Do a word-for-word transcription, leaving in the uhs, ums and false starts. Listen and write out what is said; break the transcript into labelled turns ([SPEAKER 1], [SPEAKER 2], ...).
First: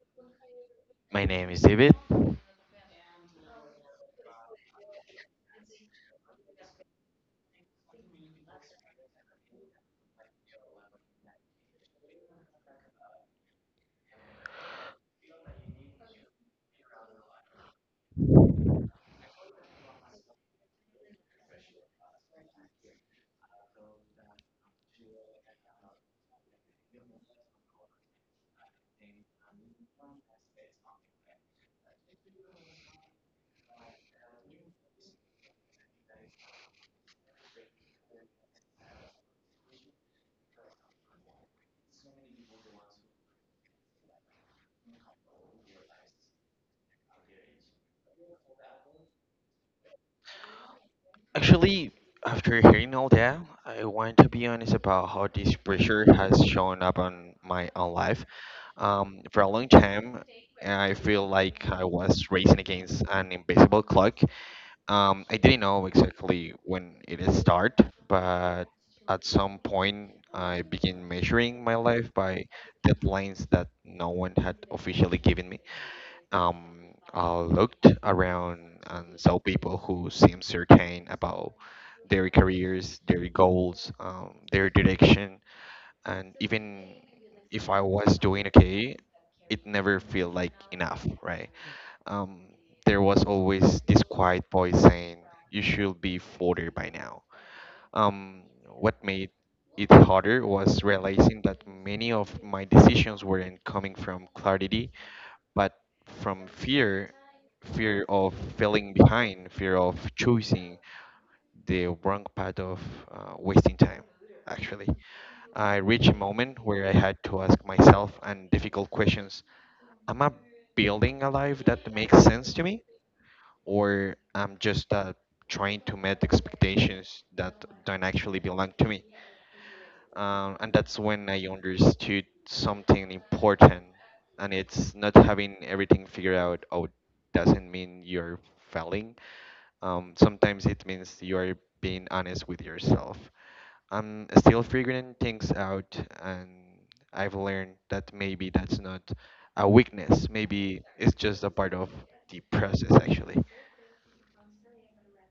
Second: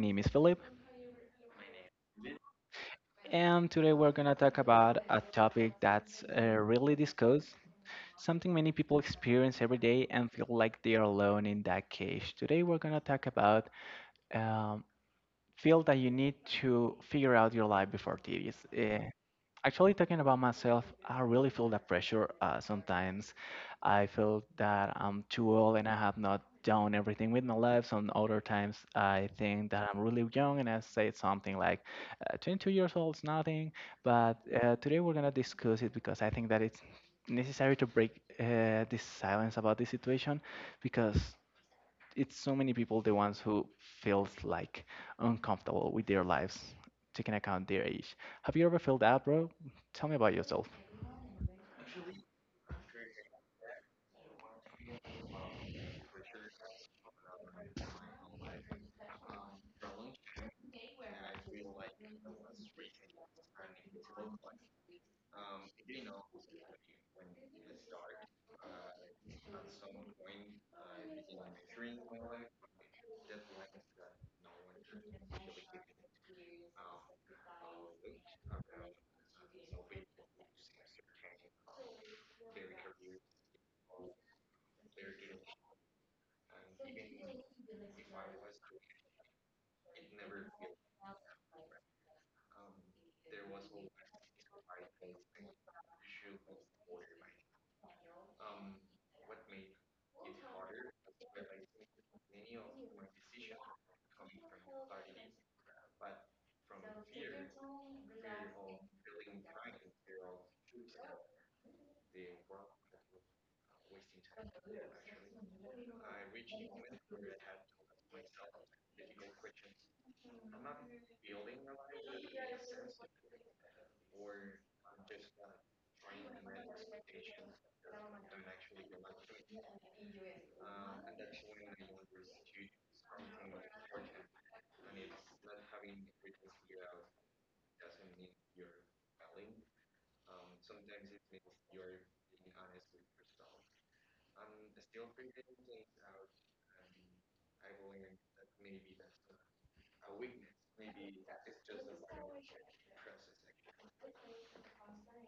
[SPEAKER 1] name is Philip,
[SPEAKER 2] My name is David.
[SPEAKER 1] and today we're gonna talk about a topic that's uh, really discussed, something many people experience every day and feel like they are alone in that cage. Today, we're gonna talk about um, feel that you need to figure out your life before it is. eh, Actually, talking about myself, I really feel that pressure uh, sometimes. I feel that I'm too old and I have not done everything with my life. Some other times, I think that I'm really young and I say something like, uh, twenty-two years old is nothing. But uh, today we're going to discuss it because I think that it's necessary to break uh, this silence about this situation because it's so many people the ones who feels like uncomfortable with their lives, taking account their age. Have you ever felt that, bro? Tell me about yourself.
[SPEAKER 2] Actually, after hearing all that, I want to be honest about how this pressure has shown up on my own life. Um, for a long time, I feel like I was racing against an invisible clock. Um, I didn't know exactly when it started, but at some point, I began measuring my life by deadlines that no one had officially given me. Um, uh, looked around and saw people who seemed certain about their careers, their goals, um, their direction, and even if I was doing okay, it never felt like enough, right? Um, there was always this quiet voice saying, "You should be further by now." Um, what made it harder was realizing that many of my decisions weren't coming from clarity but from fear, fear of falling behind, fear of choosing the wrong path, of uh, wasting time. Actually, I reached a moment where I had to ask myself and difficult questions. Am I building a life that makes sense to me, or I'm just uh, trying to meet expectations that don't actually belong to me? Um, and that's when I understood something important. And it's not having everything figured out out doesn't mean you're failing. Um, sometimes it means you are being honest with yourself. I'm still figuring things out, and I've learned that maybe that's not a weakness. Maybe it's just a part of the process, actually.